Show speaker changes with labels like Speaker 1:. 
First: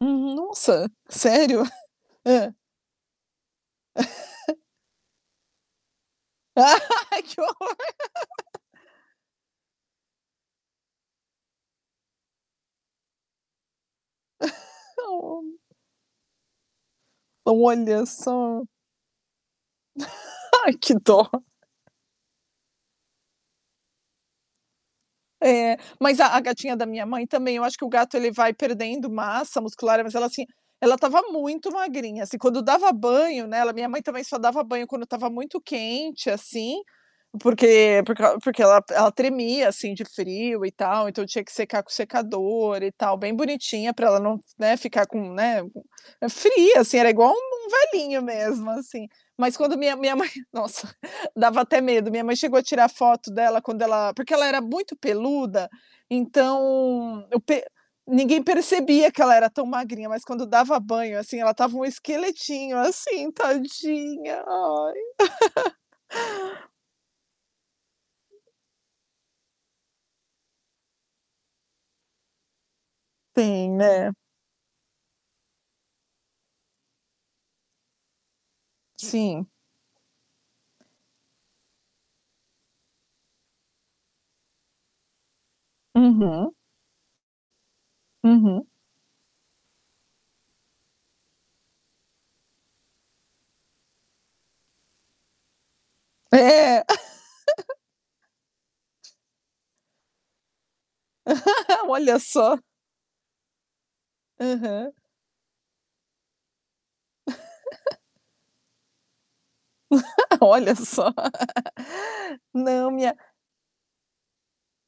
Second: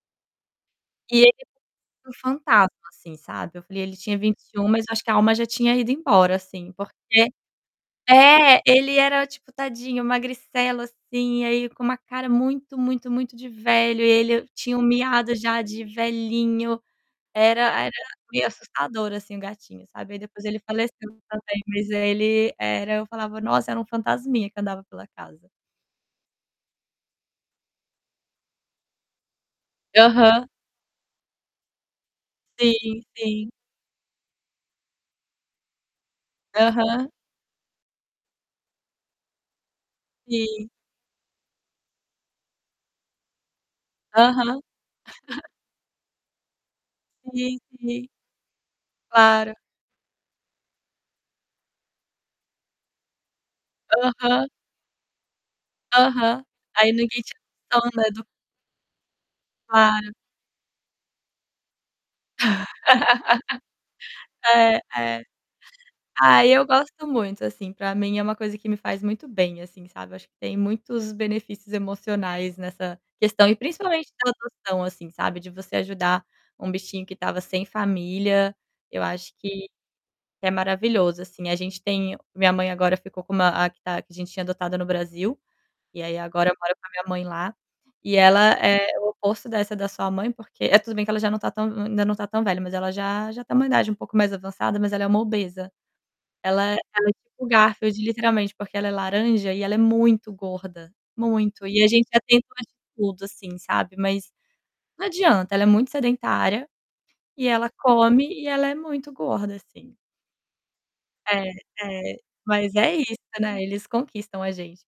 Speaker 1: Uhum. Nossa!
Speaker 2: E ele
Speaker 1: Sério?
Speaker 2: um
Speaker 1: Hã.
Speaker 2: fantasma, assim, sabe. Eu falei: "Ele tinha vinte um mas eu acho que a alma já tinha ido embora", assim, porque
Speaker 1: Que horror.
Speaker 2: É, ele era o tipo, tadinho, magricela assim, e aí, com uma cara muito, muito, muito de velho e ele tinha um miado
Speaker 1: Olha.
Speaker 2: já de velhinho, era era
Speaker 1: Olha
Speaker 2: meio
Speaker 1: só.
Speaker 2: assustador, assim, o gatinho, sabe. Aí, depois ele
Speaker 1: Ai,
Speaker 2: faleceu
Speaker 1: que dó.
Speaker 2: também mas ele era eu falava: "Nossa, era um fantasminha que andava pela casa".
Speaker 1: É, mas a a gatinha da minha mãe também eu acho que o gato ele vai perdendo massa muscular, mas ela assim,
Speaker 2: Aham.
Speaker 1: ela estava muito magrinha assim, quando dava
Speaker 2: Sim,
Speaker 1: banho
Speaker 2: sim.
Speaker 1: nela minha mãe também só dava banho quando estava muito quente, assim,
Speaker 2: Aham.
Speaker 1: porque por crau porque ela ela tremia, assim, de frio
Speaker 2: Sim.
Speaker 1: e tal, então tinha que secar com o secador e tal, bem bonitinha pra ela não,
Speaker 2: Aham.
Speaker 1: né, ficar com né, fria assim, era igual
Speaker 2: Sim,
Speaker 1: um
Speaker 2: sim.
Speaker 1: velhinho mesmo, assim. Mas
Speaker 2: Claro.
Speaker 1: quando minha minha mãe nossa, dava até medo, minha mãe chegou a tirar foto dela quando ela porque ela
Speaker 2: Aham.
Speaker 1: era muito peluda,
Speaker 2: Aham, ai ninguém
Speaker 1: então,
Speaker 2: te
Speaker 1: eu per
Speaker 2: toma do
Speaker 1: ninguém percebia que ela era tão magrinha,
Speaker 2: Claro.
Speaker 1: mas quando dava banho, assim, ela estava um esqueletinho assim, tadinha,
Speaker 2: É,
Speaker 1: ai.
Speaker 2: é. Ai, eu gosto muito, assim. Pra mim é uma coisa que me faz muito bem, assim, sabe, acho que tem muitos benefícios emocionais nessa questão e
Speaker 1: Tem,
Speaker 2: principalmente
Speaker 1: né?
Speaker 2: da adoção, assim, sabe de você ajudar um bichinho que tava sem família, eu acho
Speaker 1: Sim.
Speaker 2: que, é maravilhoso, assim, a gente tem minha mãe agora ficou com uma a que tá a gente tinha adotado no Brasil, e aí agora
Speaker 1: Uhum.
Speaker 2: eu moro com a minha mãe lá, e ela
Speaker 1: Uhum.
Speaker 2: é o oposto dessa da sua mãe porque eh, tudo bem que ela já não tá tão hum, ainda não tá tão velha mas ela já já tem uma idade um pouco mais avançada, mas ela é uma obesa. Ela ela
Speaker 1: É.
Speaker 2: é tipo o Garfield, literalmente, porque ela é laranja e ela é muito gorda, muito e a gente
Speaker 1: Olha
Speaker 2: já tentou
Speaker 1: só.
Speaker 2: de tudo, assim, sabe, mas
Speaker 1: Aham.
Speaker 2: não adianta, ela é muito sedentária, e ela come e ela é muito gorda assim.
Speaker 1: Olha só.
Speaker 2: É. É. Mas
Speaker 1: Não
Speaker 2: é isso,
Speaker 1: minha
Speaker 2: né, eles conquistam a gente.